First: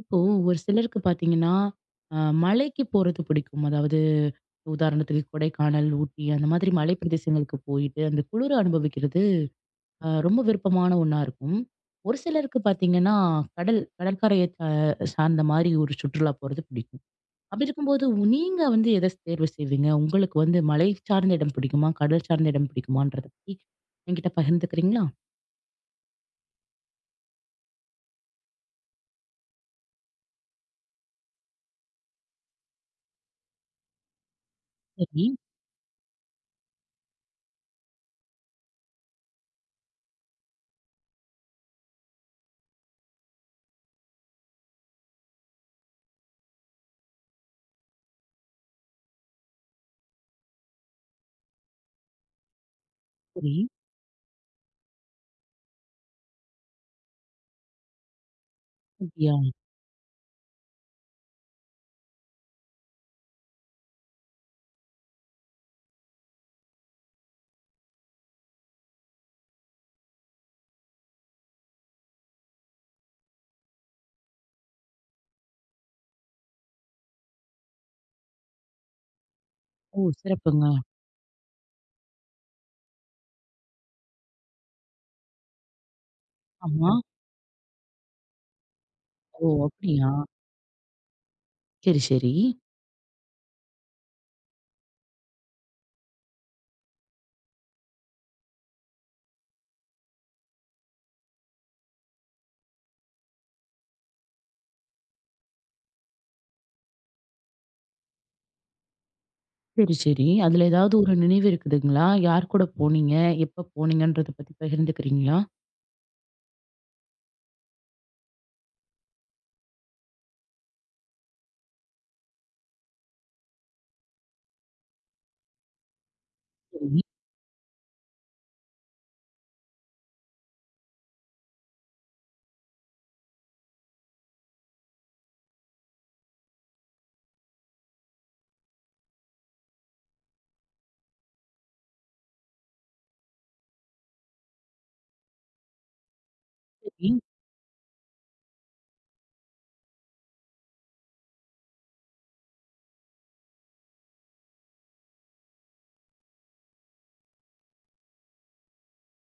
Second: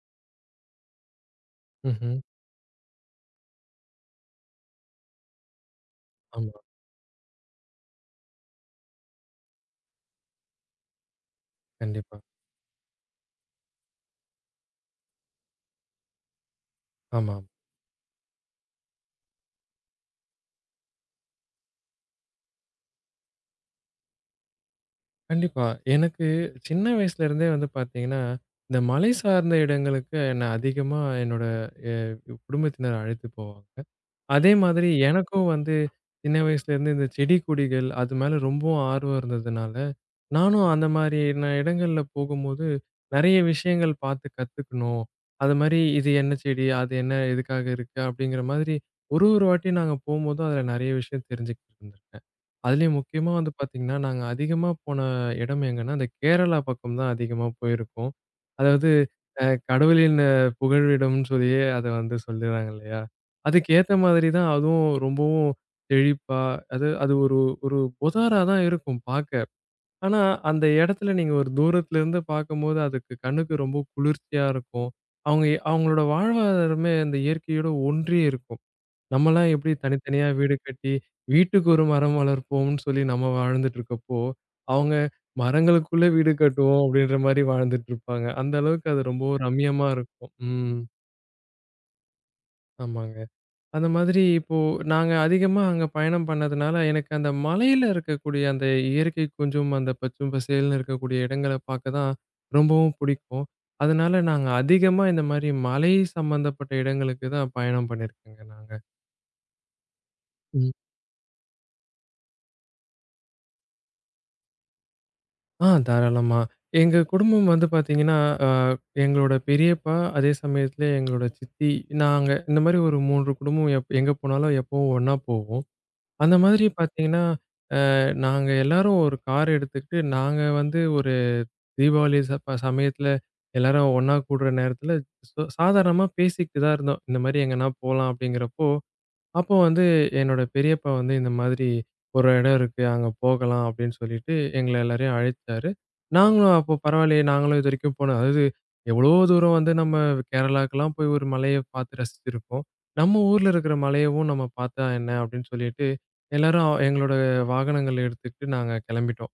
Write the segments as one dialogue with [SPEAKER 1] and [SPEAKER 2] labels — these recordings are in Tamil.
[SPEAKER 1] இப்போ ஒரு சிலருக்கு பார்த்தீங்கன்னா,
[SPEAKER 2] ம்ஹ்ம்.
[SPEAKER 1] அ மலைக்கு போறது பிடிக்கும். அதாவது உதாரணத்துக்கு கொடைக்கானல், ஊட்டி அந்த
[SPEAKER 2] ஆமா.
[SPEAKER 1] மாதிரி மலை பிரதேசங்களுக்கு போயிட்டு அந்த குளிர அனுபவிக்கிறது ரொம்ப விருப்பமான ஒண்ணா இருக்கும். ஒரு
[SPEAKER 2] கண்டிப்பா.
[SPEAKER 1] சிலருக்கு பார்த்தீங்கன்னா, கடல் கடற்கரைய சார்ந்த மாரி ஒரு சுற்றுலா போறது பிடிக்கும்.
[SPEAKER 2] ஆமாம்.
[SPEAKER 1] அப்படி இருக்கும்போது நீங்க வந்து எத தேர்வு செய்வீங்க? உங்களுக்கு வந்து மலை சார்ந்த இடம் பிடிக்குமா? கடல் சார்ந்த இடம் பிடிக்குமான்றத பத்தி என்கிட்ட பகிர்ந்துக்கிறீங்களா?
[SPEAKER 2] கண்டிப்பா. எனக்கு சின்ன வயசுல இருந்தே வந்து பார்த்தீங்கன்னா, இந்த மலை சார்ந்த இடங்களுக்கு என்ன அதிகமா என்னோட எ குடும்பத்தினர் அழைத்து போவாங்க. அதே மாதிரி
[SPEAKER 1] சரி,
[SPEAKER 2] எனக்கும் வந்து சின்ன வயசுல இருந்து இந்த செடி கொடிகள் அது மேல ரொம்பவும் ஆர்வம் இருந்ததுனால, நானும் அந்த மாரியான இடங்கள்ல போகும்போது, நெறைய விஷயங்கள் பார்த்து கத்துக்கணும். அது மாரி இது என்ன செடி? அது என்ன? எதுக்காக இருக்கு? அப்படிங்கிற மாதிரி ஒரு ஒரு வாட்டியும் நாங்க போம்போதும் அதில நெறைய விஷயம் தெரிஞ்சுக்கிட்டு இருந்திருக்கேன். அதிலயும் முக்கியமா வந்து
[SPEAKER 1] சரி.
[SPEAKER 2] பார்த்தீங்கன்னா, நாங்க அதிகமா போன இடம் எங்கன்னா, அந்த கேரளா பக்கம் தான் அதிகமா போயிருக்கோம். அதாவது
[SPEAKER 1] அப்படியா?
[SPEAKER 2] அ கடவுளின் புகழிடம்னு சொல்லியே அத வந்து சொல்லுறாங்க இல்லையா? அதுக்கு ஏத்த மாதிரி தான் அதுவும் ரொம்பவும் செழிப்பா, அது அது ஒரு ஒரு பொதாரா தான் இருக்கும் பார்க்க. ஆனா, அந்த இடத்துல நீங்க ஒரு தூரத்திலருந்து பார்க்கும்போது, அதுக்கு கண்ணுக்கு ரொம்ப குளிர்ச்சியா இருக்கும். அவங்க அவங்களோட வாழ்வாதாரமே அந்த இயற்கையோட ஒன்றி இருக்கும். நம்மலாம் எப்படி
[SPEAKER 1] ஓ!
[SPEAKER 2] தனித்தனியா வீடு
[SPEAKER 1] சிறப்புங்க.
[SPEAKER 2] கட்டி, வீட்டுக்கு ஒரு மரம் வளர்ப்போம்னு சொல்லி நம்ம வாழ்ந்துட்டு இருக்கப்போ, அவங்க மரங்களுக்குள்ள வீடு கட்டுவோம்
[SPEAKER 1] ஆமா.
[SPEAKER 2] அப்படின்ற மாரி வாழ்ந்துட்டு இருப்பாங்க. அந்த அளவுக்கு அது ரொம்ப
[SPEAKER 1] ஓ!
[SPEAKER 2] ரம்மியமா
[SPEAKER 1] அப்படியா?
[SPEAKER 2] இருக்கும்.
[SPEAKER 1] சரி, சரி.
[SPEAKER 2] ஆமாங்க. அந்த மாதிரி இப்போ நாங்க அதிகமா அங்க பயணம் பண்ணதுனால, எனக்கு அந்த மலையில இருக்கக்கூடிய அந்த இயற்கை கொஞ்சம் அந்த பச்சும் பசேல்னு இருக்கக்கூடிய இடங்கள பார்க்க தான் ரொம்பவும் பிடிக்கும். அதனால நாங்க அதிகமா இந்த மாரி மலை சம்பந்தப்பட்ட இடங்களுக்கு தான் பயணம் பண்ணியிருக்கோங்க நாங்க.
[SPEAKER 1] சரி, சரி. அதுல
[SPEAKER 2] ம்.
[SPEAKER 1] ஏதாவது ஒரு நினைவு இருக்குதுங்களா? யார் கூட போனீங்க? எப்ப போனீங்கன்றத பத்தி பகிர்ந்துக்கிறீங்களா?
[SPEAKER 2] ஆ தாராளமா. எங்க குடும்பம் வந்து பார்த்தீங்கன்னா, அ எங்களோட பெரியப்பா, அதே சமயத்தில எங்களோட சித்தி, நாங்க இந்த மாரி ஒரு 3 குடும்பம் எங்க போனாலும் எப்பவும் ஒண்ணா போவோம். அந்த மாதிரி
[SPEAKER 1] சரி,
[SPEAKER 2] பார்த்தீங்கன்னா நாங்க எல்லாரும் ஒரு கார் எடுத்துக்கிட்டு, நாங்க வந்து ஒரு தீபாவளி ச ப சமயத்துல எல்லாரும் ஒண்ணா கூடுற நேரத்துல, சாதாரணமா பேசிக்கிட்டு தான் இருந்தோம். இந்த மாரி எங்கனா போலாம் அப்படிங்கிறப்போ, அப்போ வந்து என்னோட பெரியப்பா வந்து இந்த மாதிரி ஒரு இடம் இருக்கு அங்க போகலாம் அப்படின்னு சொல்லிட்டு எங்களை எல்லாரையும் அழைச்சாரு. நாங்களும் அப்போ
[SPEAKER 1] சரி.
[SPEAKER 2] பரவாயில்லையே நாங்களும் இது வரைக்கும் போனோம். அதாவது எவ்வளோ தூரம் வந்து நம்ம கேரளாக்கெல்லாம் போய் ஒரு மலையை பார்த்து ரசிச்சிருக்கோம். நம்ம ஊர்ல இருக்கிற மலையவும் நம்ம பார்த்தா என்ன அப்படின்னு சொல்லிட்டு எல்லாரும் எங்களோட வாகனங்கள் எடுத்துக்கிட்டு நாங்க கிளம்பிட்டோம்.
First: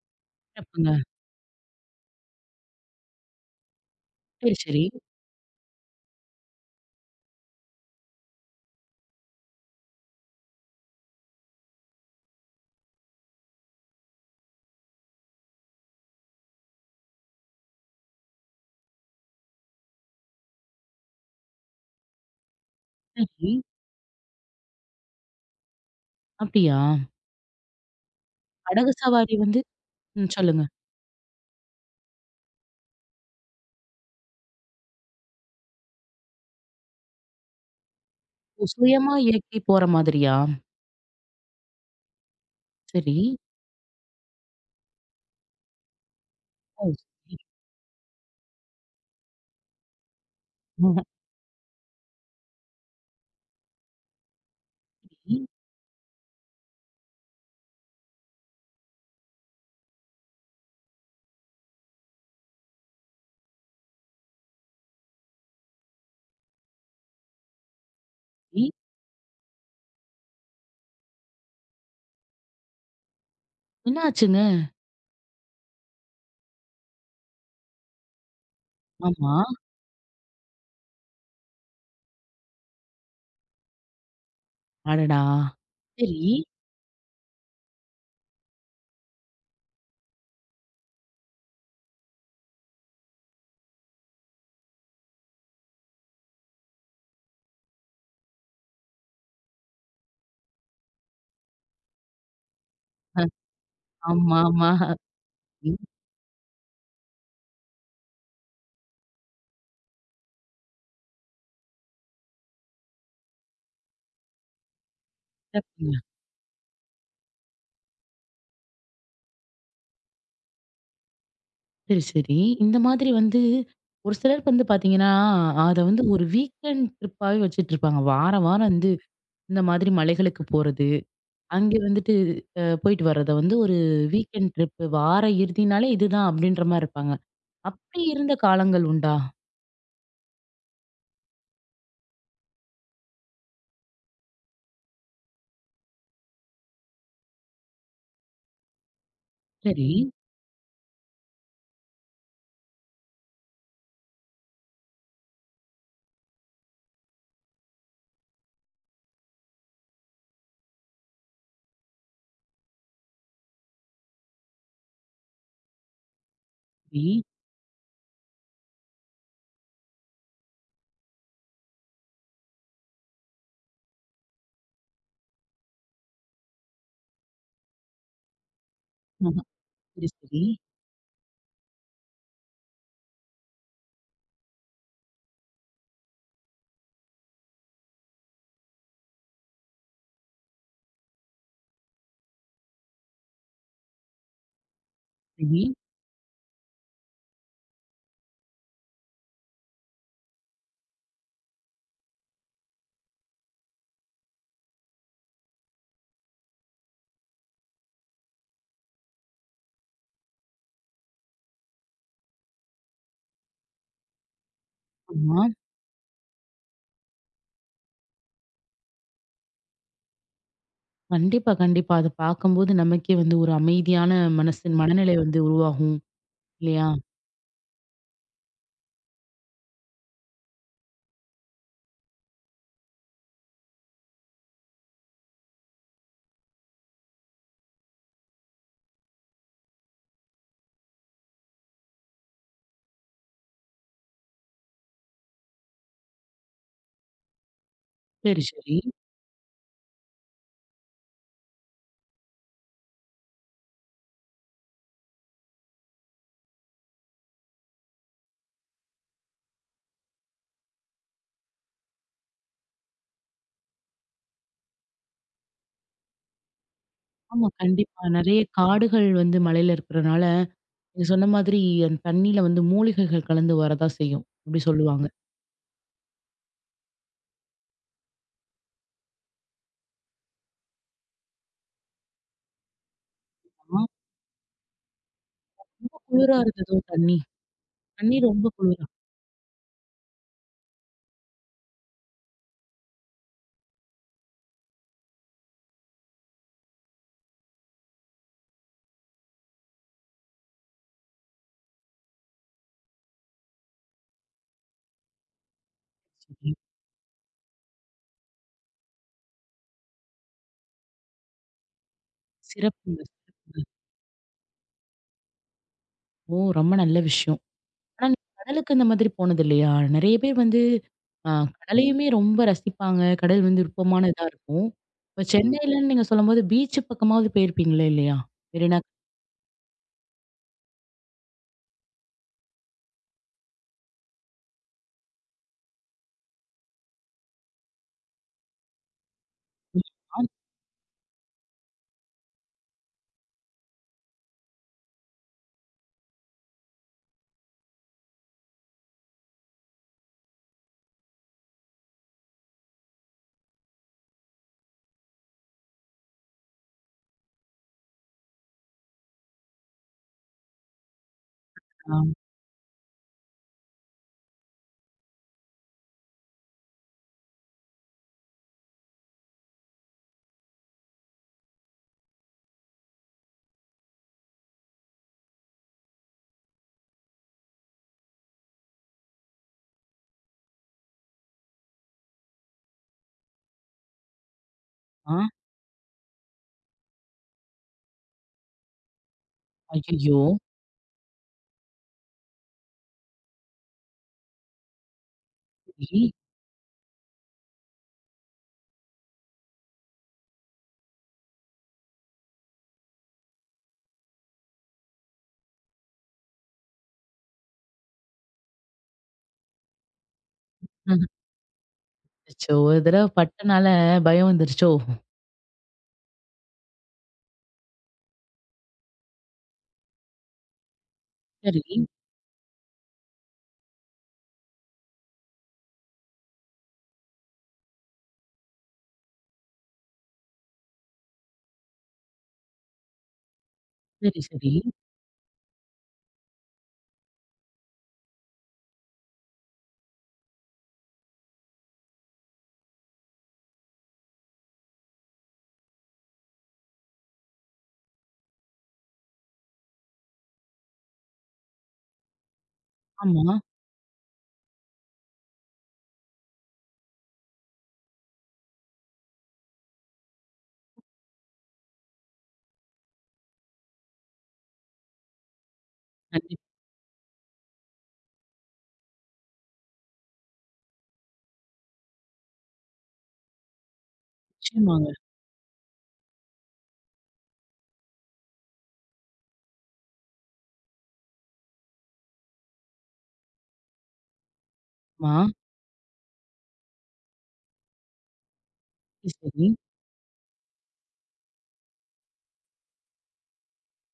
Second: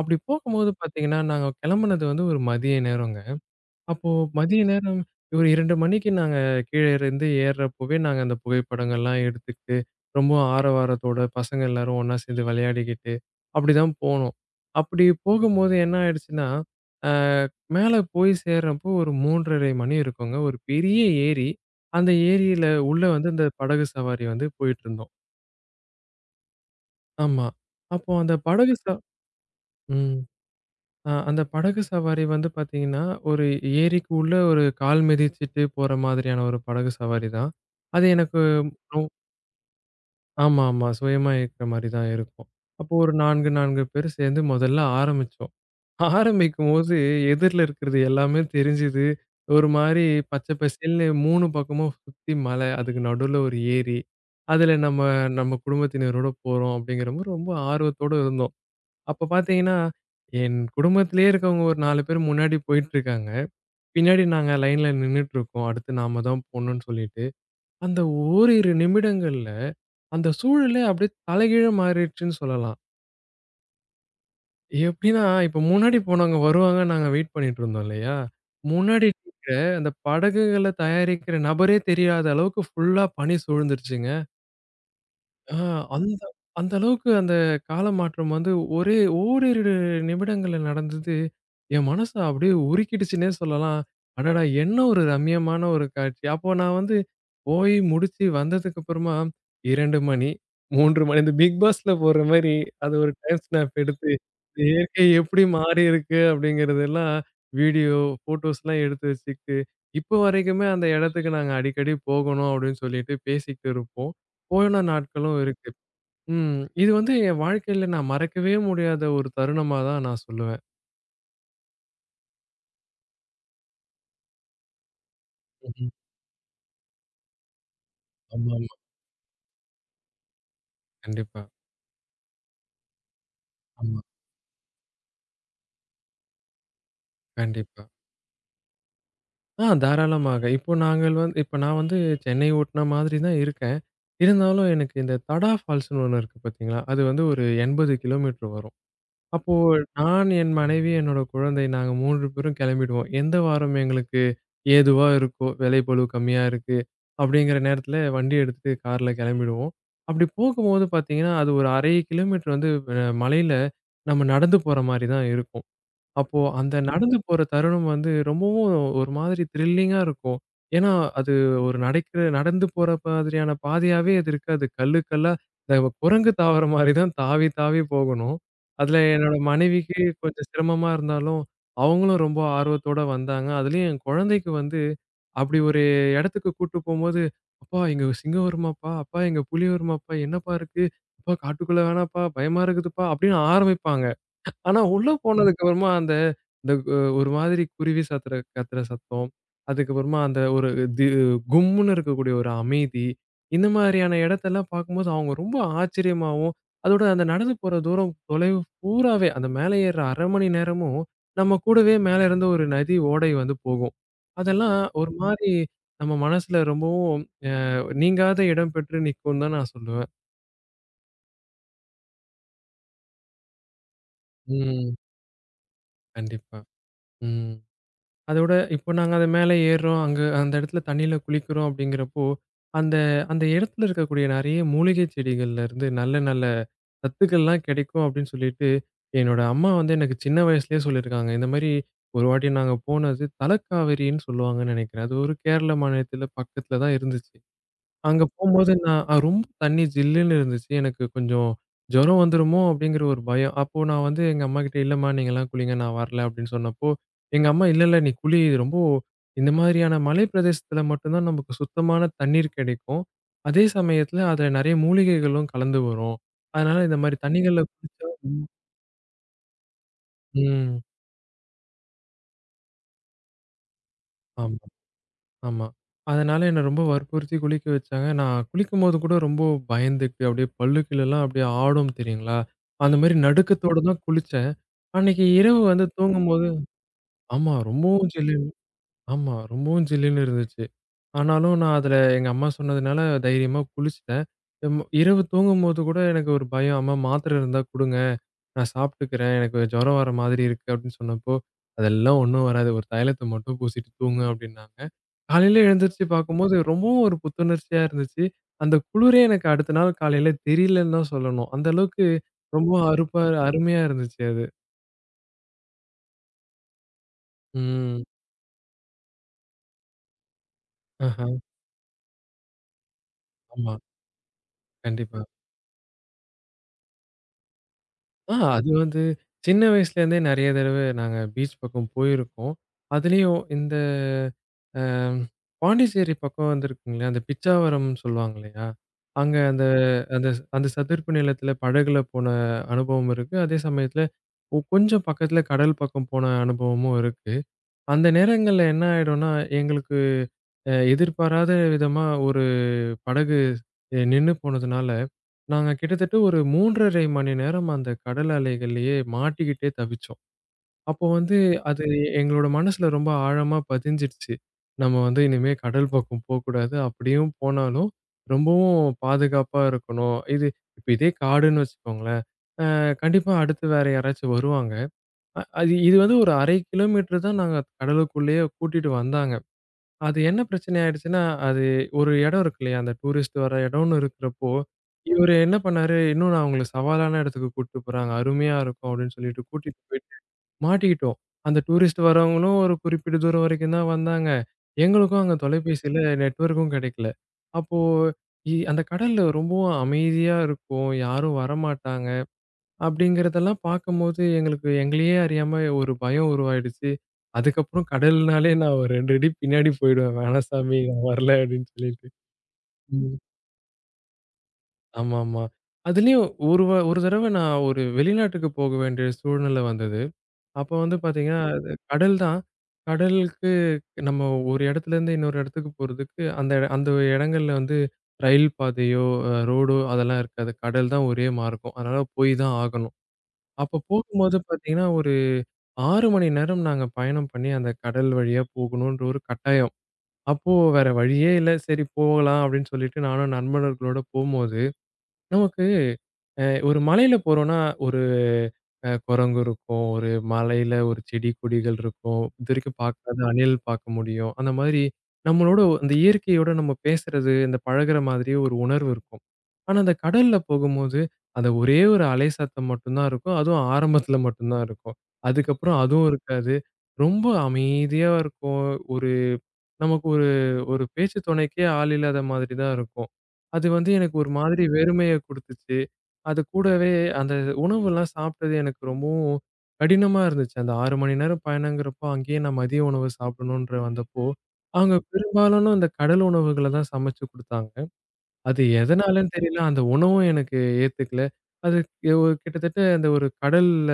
[SPEAKER 2] அப்படி போகும்போது
[SPEAKER 1] சிறப்புங்க.
[SPEAKER 2] பார்த்தீங்கன்னா நாங்க கிளம்புனது வந்து ஒரு மதிய நேரங்க. அப்போ
[SPEAKER 1] சரி,
[SPEAKER 2] மதிய
[SPEAKER 1] சரி.
[SPEAKER 2] நேரம் ஒரு 2 மணிக்கு நாங்க கீழ இருந்து ஏர்றப்பவே, நாங்க அந்த புகைப்படங்கள்லாம் எடுத்துக்கிட்டு, ரொம்ப ஆரவாரத்தோட பசங்க எல்லாரும் ஒண்ணா சேர்ந்து விளையாடிக்கிட்டு, அப்படிதான் போனோம். அப்படி போகும்போது என்ன ஆயிடுச்சுன்னா, அ மேல போய் சேர்றப்போ ஒரு 3:30 மணி இருக்குங்க. ஒரு பெரிய ஏரி. அந்த ஏரியில உள்ள வந்து இந்த
[SPEAKER 1] சரி.
[SPEAKER 2] படகு சவாரி வந்து போயிட்டுருந்தோம்.
[SPEAKER 1] அப்படியா?
[SPEAKER 2] ஆமா. அப்போ அந்த படகு ச
[SPEAKER 1] படகு சவாரி வந்து.
[SPEAKER 2] ம்.
[SPEAKER 1] ம், சொல்லுங்க.
[SPEAKER 2] அந்த படகு சவாரி வந்து பார்த்தீங்கன்னா, ஒரு ஏரிக்கு உள்ள ஒரு கால் மிதிச்சுட்டு போற மாதிரியான ஒரு படகு சவாரி தான். அது எனக்கு
[SPEAKER 1] ஓ!
[SPEAKER 2] ரொ
[SPEAKER 1] சுயமா இயக்கி போற மாதிரியா?
[SPEAKER 2] ஆமா, ஆமா. சுயமா இருக்கிற மாரி தான் இருக்கும். அப்போ ஒரு
[SPEAKER 1] சரி.
[SPEAKER 2] 4, 4 பேர் சேர்ந்து முதல்ல ஆரம்பிச்சோம்.
[SPEAKER 1] ஓ!
[SPEAKER 2] ஆரம்பிக்கும்போது
[SPEAKER 1] சரி.
[SPEAKER 2] எதிர்ல இருக்கிறது எல்லாமே தெரிஞ்சுது. ஒரு மாரி பச்சை பசேல்னு 3 பக்கமும் சுத்தி மலை, அதுக்கு நடுவுல ஒரு ஏரி. அதுல நம்ம
[SPEAKER 1] சரி,
[SPEAKER 2] நம்ம குடும்பத்தினரோட போறோம் அப்படிங்கிறபோது ரொம்ப ஆர்வத்தோட இருந்தோம். அப்ப பார்த்தீங்கன்னா, என் குடும்பத்திலேயே இருக்கவங்க ஒரு 4 பேர் முன்னாடி போயிட்டுருக்காங்க. பின்னாடி நாங்க லைன்ல நின்னுட்டுருக்கோம். அடுத்து நாம தான் போணும்னு சொல்லிட்டு. அந்த
[SPEAKER 1] சரி.
[SPEAKER 2] ஓரிரு நிமிடங்கள்ல அந்த சூழலே அப்படியே தலைகீழா மாறிடுச்சுன்னு சொல்லலாம்.
[SPEAKER 1] என்ன ஆச்சுங்க?
[SPEAKER 2] எப்படின்னா, இப்ப முன்னாடி போனவங்க வருவாங்கன்னு நாங்க வெயிட் பண்ணிட்டுருந்தோம் இல்லையா? முன்னாடி
[SPEAKER 1] ஆமா.
[SPEAKER 2] நிக்கிற அந்த படகுகள தயாரிக்கிற நபரே தெரியாத அளவுக்கு ஃபுல்லா பனி சூழ்ந்துருச்சுங்க.
[SPEAKER 1] அடடா!
[SPEAKER 2] ஆ அந்த
[SPEAKER 1] சரி.
[SPEAKER 2] அந்த அளவுக்கு அந்த கால மாற்றம் வந்து ஒரே ஓரிரு நிமிடங்கள்ல நடந்தது. என் மனச அப்படியே உருக்கிடுச்சுன்னே சொல்லலாம். அடடா! என்ன ஒரு ரம்மியமான ஒரு காட்சி. அப்போ நான் வந்து போய் முடிச்சு வந்ததுக்கு அப்புறமா 2 மணி, 3 மணி இந்த பிக் பாஸ்ல போடுற மாரி அது ஒரு
[SPEAKER 1] அ
[SPEAKER 2] டைம் ஸ்னாப் எடுத்து
[SPEAKER 1] ஆமா,
[SPEAKER 2] இந்த
[SPEAKER 1] ஆமா.
[SPEAKER 2] இயற்கை எப்படி
[SPEAKER 1] ம்.
[SPEAKER 2] மாறியிருக்கு அப்படிங்கிறதெல்லாம் வீடியோ, ஃபோட்டோஸ்லாம் எடுத்து வச்சுக்கிட்டு, இப்போ வரைக்குமே அந்த இடத்துக்கு நாங்க அடிக்கடி போகணும் அப்படின்னு சொல்லிட்டு பேசிக்கிட்டு இருப்போம். போன நாட்களும் இருக்கு.
[SPEAKER 1] சிறப்புங்க.
[SPEAKER 2] ம். இது வந்து என் வாழ்க்கையில நான் மறக்கவே முடியாத ஒரு தருணமா தான் நான் சொல்லுவேன்.
[SPEAKER 1] சரி, சரி. இந்த மாதிரி வந்து ஒரு சிலருக்கு வந்து பாத்தீங்கன்னா, அத
[SPEAKER 2] ம்ஹ்ம்.
[SPEAKER 1] வந்து ஒரு வீக்கெண்ட் ட்ரிப்பாவே வச்சுட்டு இருப்பாங்க. வாரம், வாரம்
[SPEAKER 2] ஆமாமா.
[SPEAKER 1] வந்து இந்த மாதிரி மலைகளுக்கு போறது.
[SPEAKER 2] கண்டிப்பா.
[SPEAKER 1] அங்கே வந்துட்டு போயிட்டு வர்றத வந்து ஒரு
[SPEAKER 2] ஆமா.
[SPEAKER 1] வீக்கெண்ட் ட்ரிப் வார இறுதினாலே இதுதான் அப்டின்ற மாரி இருப்பாங்க.
[SPEAKER 2] கண்டிப்பா.
[SPEAKER 1] அப்படி இருந்த காலங்கள் உண்டா?
[SPEAKER 2] ஆ தாராளமாக. இப்போ நான் வந்து சென்னை ஒட்டுன மாதிரி தான் இருக்கேன். இருந்தாலும் எனக்கு இந்த தடா ஃபால்ஸ்ன்னு ஒண்ணு இருக்கு பார்த்தீங்களா? அது வந்து ஒரு 80 கிலோமீட்டர் வரும். அப்போ
[SPEAKER 1] சரி,
[SPEAKER 2] நான், என் மனைவி, என்னோட குழந்தை நாங்க 3 பேரும் கிளம்பிடுவோம். எந்த வாரம் எங்களுக்கு ஏதுவா இருக்கோ, வேலைப்பளு கம்மியா இருக்கு அப்படிங்கிற நேரத்தில வண்டி எடுத்துட்டு கார்ல கிளம்பிடுவோம். அப்படி போகும்போது பார்த்தீங்கன்னா, அது ஒரு 1/2 கிலோமீட்டர் வந்து மலையில நம்ம நடந்து போற மாரி தான் இருக்கும். அப்போ அந்த
[SPEAKER 1] சரி.
[SPEAKER 2] நடந்து போற தருணம் வந்து ரொம்பவும் ஒரு மாதிரி த்ரில்லிங்கா இருக்கும். ஏன்னா, அது ஒரு நடந்து போற மாதிரியான பாதையாவே அது இருக்காது. கல்லு கல்லா இந்த குரங்கு தாவுற மாரி தான் தாவி தாவி போகணும். அதுல என்னோட
[SPEAKER 1] ஆஹா.
[SPEAKER 2] மனைவிக்கு
[SPEAKER 1] சரி, சரி,
[SPEAKER 2] கொஞ்சம் சிரமமா இருந்தாலும், அவங்களும் ரொம்ப ஆர்வத்தோட வந்தாங்க. அதுலயும் என் குழந்தைக்கு வந்து அப்படி ஒரு இடத்துக்கு கூட்டு போம்போது, "அப்பா இங்க சிங்கம் வருமாப்பா, அப்பா இங்க புலி வருமாப்பா, என்னப்பா இருக்கு? அப்பா காட்டுக்குள்ள வேணாம்ப்பா, பயமா இருக்குதுப்பா" அப்படின்னு ஆரம்பிப்பாங்க. ஆனா உள்ள
[SPEAKER 1] சரி.
[SPEAKER 2] போனதுக்கு அப்புறமா அந்த இந்த ஒரு மாதிரி குருவி சத்துற கத்துற சத்தம். அதுக்கப்புறமா அந்த ஒரு தி கும்முன்னு இருக்கக்கூடிய ஒரு அமைதி. இந்த மாதிரியான இடத்தெல்லாம் பார்க்கும்போது அவங்க ரொம்ப ஆச்சரியமாவும், அதோட அந்த நடந்து போற தூரம் தொலைவு பூராவே அந்த மேல ஏறுற 1/2 மணி நேரமும் நம்ம கூடவே மேல இருந்து ஒரு நதி ஓடை வந்து போகும். அதெல்லாம் ஒரு
[SPEAKER 1] ஆமா.
[SPEAKER 2] மாரி நம்ம மனசுல ரொம்பவும் நீங்காத இடம் பெற்று நிக்கும்னு தான் நான் சொல்லுவேன்.
[SPEAKER 1] கண்டிப்பா, கண்டிப்பா. அத பார்க்கும்போது நமக்கே வந்து ஒரு அமைதியான மனசு
[SPEAKER 2] ம்.
[SPEAKER 1] மனநிலை வந்து உருவாகும்.
[SPEAKER 2] கண்டிப்பா.
[SPEAKER 1] இல்லையா?
[SPEAKER 2] ம். அதோட இப்போ நாங்க அது மேல ஏறுறோம். அங்க அந்த இடத்துல தண்ணீல குளிக்கிறோம் அப்படிங்கிறப்போ, அந்த அந்த இடத்துல இருக்கக்கூடிய நெறைய மூலிகை செடிகள்ல இருந்து நல்ல நல்ல சத்துக்கள்லாம் கிடைக்கும் அப்படின்னு சொல்லிட்டு, என்னோட அம்மா வந்து எனக்கு சின்ன வயசுலயே சொல்லியிருக்காங்க. இந்த மாரி ஒரு வாட்டி நாங்க போனது தலக்காவேரின்னு சொல்லுவாங்கன்னு நெனைக்கிறேன். அது ஒரு கேரள மாநிலத்தில பக்கத்தில தான் இருந்துச்சு. அங்க
[SPEAKER 1] சரி,
[SPEAKER 2] போம்போது
[SPEAKER 1] சரி.
[SPEAKER 2] நான் ரொம்ப தண்ணி ஜில்லுன்னு இருந்துச்சு. எனக்கு கொஞ்சம் ஜுரம் வந்துருமோ! அப்பிடிங்கிற ஒரு பயம். அப்போ நான் வந்து எங்க அம்மாகிட்ட, "இல்லம்மா, நீங்கலாம் குளிங்க. நான் வரல." அப்பிடின்னு சொன்னப்போ, எங்க அம்மா, "இல்ல, இல்ல. நீ குளி. இது ரொம்ப இந்த மாதிரியான மலை பிரதேசத்தில மட்டும் தான் நமக்கு சுத்தமான தண்ணீர் கிடைக்கும். அதே சமயத்தில அதில நெறைய மூலிகைகளும் கலந்து வரும். அதனால இந்தமாரி
[SPEAKER 1] ஆமா,
[SPEAKER 2] தண்ணீகள்ல
[SPEAKER 1] கண்டிப்பா.
[SPEAKER 2] குளிச்சா"
[SPEAKER 1] நெறைய
[SPEAKER 2] ம்.
[SPEAKER 1] காடுகள் வந்து மலையில இருக்கிறனால,
[SPEAKER 2] ம்.
[SPEAKER 1] நீங்க சொன்ன மாதிரி அந்த தண்ணீல வந்து மூலிகைகள் கலந்து வரதா செய்யும்.
[SPEAKER 2] ஆமா.
[SPEAKER 1] அப்படி சொல்லுவாங்க.
[SPEAKER 2] ஆமா. அதனால என்ன ரொம்ப வற்புறுத்தி குளிக்க வச்சாங்க. நான் குளிக்கும்போது கூட ரொம்ப பயந்துட்டு, அப்படியே பல்லு கீழலாம் அப்படியே ஆடும் தெரியுங்களா? அந்த மாரி நடுக்கத்தோட
[SPEAKER 1] ஆ,
[SPEAKER 2] தான் குளிச்சேன். அன்னைக்கு இரவு வந்து
[SPEAKER 1] குளிரா
[SPEAKER 2] தூங்கும்போது
[SPEAKER 1] இருந்ததோ தண்ணி.
[SPEAKER 2] ஆமா ரொம்பவும்
[SPEAKER 1] தண்ணீ ரொம்ப குளிராச்சு.
[SPEAKER 2] ஜில்லுன்னு இருந்துச்சு. ஆனாலும் நான் அதுல எங்க அம்மா சொன்னதுனால தைரியமா குளிச்சுட்டேன். எம் இரவு தூங்கும்போது கூட எனக்கு ஒரு பயம். அம்மா மாத்திரை இருந்தா குடுங்க. நான் சாப்பிட்டுக்கிறேன். எனக்கு ஜுரம் வர மாதிரி இருக்கு அப்படின்னு சொன்னப்போ, அதெல்லாம் ஒண்ணும் வராது. ஒரு தைலத்த மட்டும் பூசிட்டு தூங்கு அப்படின்னாங்க. காலையில எழுந்திரிச்சு பார்க்கும்போது ரொம்பவும் ஒரு புத்துணர்ச்சியா இருந்துச்சு. அந்த குளிரே எனக்கு அடுத்த நாள் காலையில தெரியலன்னு தான் சொல்லணும். அந்த அளவுக்கு ரொம்ப
[SPEAKER 1] சிறப்புங்க,
[SPEAKER 2] அருப்பா
[SPEAKER 1] சிறப்புங்க.
[SPEAKER 2] அருமையா இருந்துச்சு அது.
[SPEAKER 1] ஓ! ரொம்ப நல்ல விஷயம்.
[SPEAKER 2] ம்.
[SPEAKER 1] ஆனா நீங்க கடலுக்கு அந்த மாதிரி போனது இல்லையா? நெறைய பேர் வந்து
[SPEAKER 2] ஆஹ.
[SPEAKER 1] அ கடலையுமே ரொம்ப ரசிப்பாங்க. கடல் வந்து
[SPEAKER 2] ஆமா.
[SPEAKER 1] விருப்பமான இதா இருக்கும்.
[SPEAKER 2] கண்டிப்பா.
[SPEAKER 1] இப்ப சென்னையிலன்னு நீங்க சொல்லும்போது பீச் பக்கமாவது போயிருப்பீங்களே இல்லையா?
[SPEAKER 2] ஆ அது
[SPEAKER 1] மெரினா
[SPEAKER 2] வந்து சின்ன வயசுலேருந்தே நெறைய தடவ நாங்க பீச் பக்கம் போயிருக்கோம். அதுலயும் இந்த அ பாண்டிச்சேரி பக்கம் வந்திருக்குங்களே, அந்த பிச்சாவரம்னு சொல்லுவாங்க இல்லையா? அங்க அந்த அந்த
[SPEAKER 1] கடல்.
[SPEAKER 2] அந்த சதுப்பு நிலத்தில படகுல போன அனுபவம் இருக்கு. அதே சமயத்தில கொஞ்சம் பக்கத்தில கடல் பக்கம் போன அனுபவமும் இருக்கு. அந்த நேரங்கள்ல என்ன ஆயிடும்னா, எங்களுக்கு எதிர்பாராத விதமா ஒரு படகு நின்னு போனதுனால, நாங்க கிட்டத்தட்ட ஒரு 3 1/2 மணி நேரம் அந்த கடல் அலைகள்லயே மாட்டிக்கிட்டே தவிச்சோம். அப்போ வந்து அது
[SPEAKER 1] ஆ,
[SPEAKER 2] எங்களோட மனசுல ரொம்ப ஆழமா பதிஞ்சிடுச்சு. நம்ம வந்து இனிமே கடல் பக்கம் போக்கூடாது. அப்படியும் போனாலும் ரொம்பவும் பாதுகாப்பா இருக்கணும். இது இப்ப இதே காடுன்னு வச்சுக்கோங்களேன். அ கண்டிப்பா அடுத்து வேற யாராச்சும் வருவாங்க. அது இது வந்து ஒரு 1/2 கிலோமீட்டர் தான் நாங்க கடலுக்குள்ளேயே கூட்டிட்டு வந்தாங்க. அது என்ன பிரச்சனை ஆயிடுச்சுன்னா, அது ஒரு இடம் இருக்கு இல்லையா? அந்த டூரிஸ்ட் வர இடம்னு இருக்கிறப்போ,
[SPEAKER 1] ஆ.
[SPEAKER 2] இவரு என்ன பண்ணாரு, இன்னும் நான் உங்கள சவாலான இடத்துக்கு கூட்டிட்டு போறாங்க. அருமையா இருக்கும் அப்படின்னு சொல்லிட்டு கூட்டிட்டு போயிட்டு
[SPEAKER 1] ஐயய்யோ!
[SPEAKER 2] மாட்டிக்கிட்டோம். அந்த டூரிஸ்ட் வரவங்களும் ஒரு குறிப்பிட்ட தூரம் வரைக்கும் தான் வந்தாங்க. எங்களுக்கும் அங்க தொலைபேசியில
[SPEAKER 1] சரி.
[SPEAKER 2] நெட்வொர்க்கும் கிடைக்கல. அப்போ அந்த கடல்ல ரொம்பவும் அமைதியா இருக்கும். யாரும் வரமாட்டாங்க. அப்படிங்கிறதெல்லாம் பார்க்கும்போது எங்களுக்கு எங்களையே அறியாம ஒரு பயம் உருவாயிடுச்சு. அதுக்கப்புறம் கடல்னாலே நான் ஒரு 2 அடி பின்னாடி போயிடுவேன். "வேணாம் சாமி நான் வரல" அப்படின்னு சொல்லிட்டு.
[SPEAKER 1] அச்சோ! ஒரு தடவ
[SPEAKER 2] ம்.
[SPEAKER 1] பட்டனால பயம் வந்துருச்சோ?
[SPEAKER 2] ஆமாமா. அதுலயும் ஒரு தடவ நான் ஒரு வெளிநாட்டுக்கு போக வேண்டிய சூழ்நிலை வந்தது. அப்ப வந்து பார்த்தீங்கன்னா,
[SPEAKER 1] சரி,
[SPEAKER 2] அது கடல் தான். கடலுக்கு நம்ம ஒரு இடத்துலேருந்து இன்னொரு இடத்துக்கு போறதுக்கு, அந்த அந்த இடங்கள்ல வந்து ரயில் பாதையோ, ரோடோ அதெல்லாம் இருக்காது. கடல் தான் ஒரே மார்க்கம். அதனால போய் தான் ஆகணும். அப்ப
[SPEAKER 1] சரி,
[SPEAKER 2] போகும்போது
[SPEAKER 1] சரி.
[SPEAKER 2] பார்த்தீங்கன்னா, ஒரு 6 மணி நேரம் நாங்க பயணம் பண்ணி அந்த கடல் வழியா போகணுன்ற ஒரு கட்டாயம். அப்போ வேற வழியே இல்ல. சரி போகலாம் அப்படின்னு சொல்லிட்டு நானும் நண்பர்களோட போம்போது, நமக்கு ஒரு மலையில போறோம்னா குரங்கு இருக்கும். ஒரு மலையில ஒரு செடி கொடிகள் இருக்கும். இதுவரைக்கும் பார்க்காத
[SPEAKER 1] ஆமா.
[SPEAKER 2] அணில் பார்க்க முடியும். அந்த மாதிரி நம்மளோட அந்த இயற்கையோட நம்ம பேசுறது, இந்த பழகுற மாதிரியே ஒரு உணர்வு இருக்கும். ஆனா அந்த கடல்ல போகும்போது, அந்த ஒரே ஒரு அலை சத்தம் மட்டும் தான் இருக்கும். அதுவும் ஆரம்பத்துல மட்டும் தான் இருக்கும். அதுக்கப்புறம் அதுவும்
[SPEAKER 1] கண்டிப்பா.
[SPEAKER 2] இருக்காது. ரொம்ப அமைதியா இருக்கும். ஒரு நமக்கு ஒரு ஒரு பேச்சு துணைக்கே ஆள் இல்லாத மாதிரி தான் இருக்கும். அது வந்து எனக்கு ஒரு மாதிரி
[SPEAKER 1] நிச்சயமாங்க.
[SPEAKER 2] வெறுமைய குடுத்துச்சு. அது கூடவே அந்த உணவுலாம் சாப்பிட்டது எனக்கு ரொம்பவும் கடினமா இருந்துச்சு. அந்த 6 மணி நேரம் பயணங்கிறப்போ, அங்கேயே நான் மதிய உணவு சாப்பிடணுன்ற வந்தப்போ, அவங்க
[SPEAKER 1] ஆமா.
[SPEAKER 2] பெரும்பாலான அந்த கடல் உணவுகள தான் சமைச்சு குடுத்தாங்க. அது எதனாலன்னு
[SPEAKER 1] சரி.
[SPEAKER 2] தெரியல. அந்த உணவும் எனக்கு ஏத்துக்கல. அது கிட்டத்தட்ட அந்த ஒரு கடல்ல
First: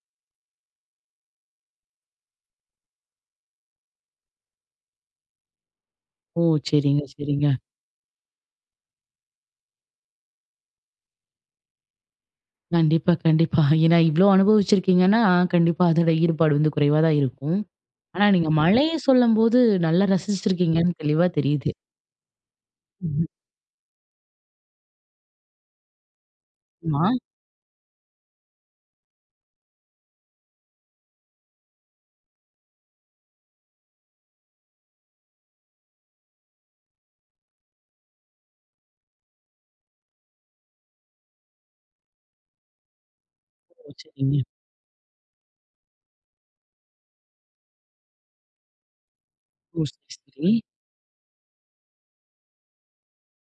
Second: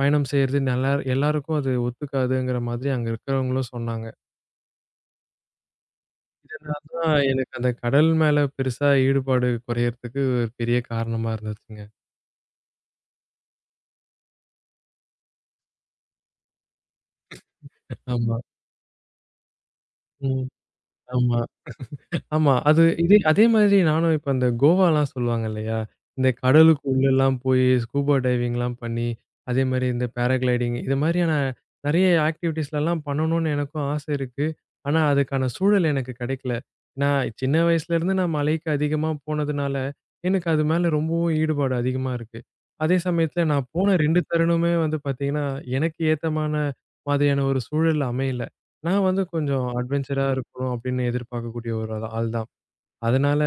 [SPEAKER 2] பயணம் செய்றது நல்லா எல்லாருக்கும் அது ஒத்துக்காதுங்கிற மாதிரி அங்க இருக்கிறவங்களும் சொன்னாங்க.
[SPEAKER 1] ஓ!
[SPEAKER 2] இதனால
[SPEAKER 1] சரிங்க,
[SPEAKER 2] தான்
[SPEAKER 1] சரிங்க.
[SPEAKER 2] எனக்கு அந்த கடல் மேல பெருசா ஈடுபாடு குறையறதுக்கு ஒரு பெரிய காரணமா இருந்துச்சுங்க.
[SPEAKER 1] கண்டிப்பா, கண்டிப்பா. ஏன்னா இவ்ளோ அனுபவிச்சிருக்கீங்கன்னா, கண்டிப்பா அதோட ஈடுபாடு வந்து குறைவா தான் இருக்கும். ஆனா
[SPEAKER 2] ஆமா.
[SPEAKER 1] நீங்க மழைய சொல்லும்போது நல்லா
[SPEAKER 2] ம்.
[SPEAKER 1] ரசிச்சிருக்கீங்கன்னு தெளிவா
[SPEAKER 2] ஆமா.
[SPEAKER 1] தெரியுது.
[SPEAKER 2] ஆமா. அது இதே
[SPEAKER 1] ம்ஹும்.
[SPEAKER 2] அதே மாதிரி நானும் இப்ப அந்த கோவாலாம் சொல்லுவாங்க இல்லையா? இந்த கடலுக்கு
[SPEAKER 1] ஆமா.
[SPEAKER 2] உள்ளலாம் போயி ஸ்கூபா டைவிங்லாம் பண்ணி, அதே மாரி இந்த பேராகிளைடிங் இது மாரியான நெறைய ஆக்டிவிட்டீஸ்லலாம் பண்ணணும்னு எனக்கும் ஆசை இருக்கு. ஆனா, அதுக்கான சூழல் எனக்கு கிடைக்கல. நான் சின்ன வயசுலேருந்து நான் மலைக்கு அதிகமா போனதுனால, எனக்கு அது மேல ரொம்பவும் ஈடுபாடு அதிகமா இருக்கு. அதே சமயத்துல நான் போன
[SPEAKER 1] ஓ!
[SPEAKER 2] 2
[SPEAKER 1] சரிங்க.
[SPEAKER 2] தருணமே வந்து பார்த்தீங்கன்னா, எனக்கு ஏத்தமான மாதிரியான ஒரு சூழல் அமையல. நான் வந்து கொஞ்சம்
[SPEAKER 1] ஓ! சரி,
[SPEAKER 2] அட்வென்ச்சரா
[SPEAKER 1] சரி.
[SPEAKER 2] இருக்கணும் அப்படின்னு எதிர்பார்க்கக்கூடிய ஒரு ஆள் ஆள் தான். அதனால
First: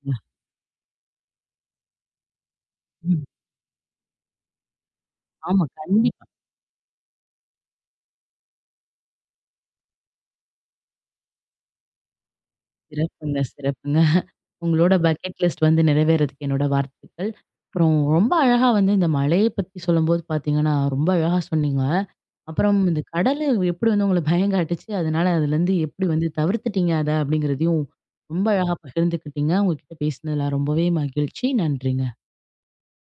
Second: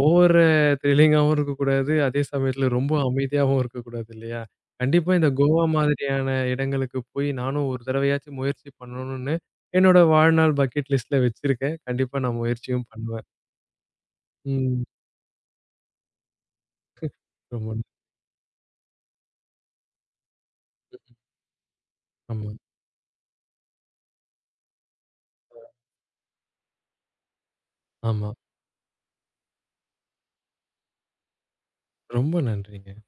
[SPEAKER 2] ஓவரு த்ரில்லிங்காவும் இருக்கக்கூடாது. அதே சமயத்துல ரொம்ப
[SPEAKER 1] ம்.
[SPEAKER 2] அமைதியாவும் இருக்கக்கூடாது இல்லையா? கண்டிப்பா இந்த கோவா
[SPEAKER 1] ஆமா. கண்டிப்பா.
[SPEAKER 2] மாதிரியான இடங்களுக்கு போய் நானும் ஒரு தடவையாச்சும் முயற்சி பண்ணணும்னு என்னோட வாழ்நாள் பக்கெட் லிஸ்ட்ல வச்சிருக்கேன். கண்டிப்பா நான் முயற்சியும் பண்ணுவேன்.
[SPEAKER 1] சிறப்புங்க, சிறப்புங்க.
[SPEAKER 2] ம்.
[SPEAKER 1] உங்களோட பக்கெட் லிஸ்ட் வந்து நிறைவேறதுக்கு என்னோட வாழ்த்துக்கள்.
[SPEAKER 2] ரொம்ப ந-
[SPEAKER 1] அப்புறம் ரொம்ப அழகா வந்து இந்த மழைய பத்தி சொல்லும்போது பார்த்தீங்கன்னா, ரொம்ப அழகா சொன்னீங்க.
[SPEAKER 2] ஆமா,
[SPEAKER 1] அப்புறம் இந்த கடலு எப்படி வந்து உங்கள பயங்காட்டுச்சு, அதனால அதுலருந்து எப்படி வந்து தவிர்த்துட்டீங்க அத அப்படிங்கிறதையும்
[SPEAKER 2] ஆமா.
[SPEAKER 1] ரொம்ப அழகா பகிர்ந்துக்கிட்டீங்க. உங்க கிட்ட பேசினதுல ரொம்பவே மகிழ்ச்சி. நன்றிங்க.
[SPEAKER 2] ரொம்ப நன்றிங்க.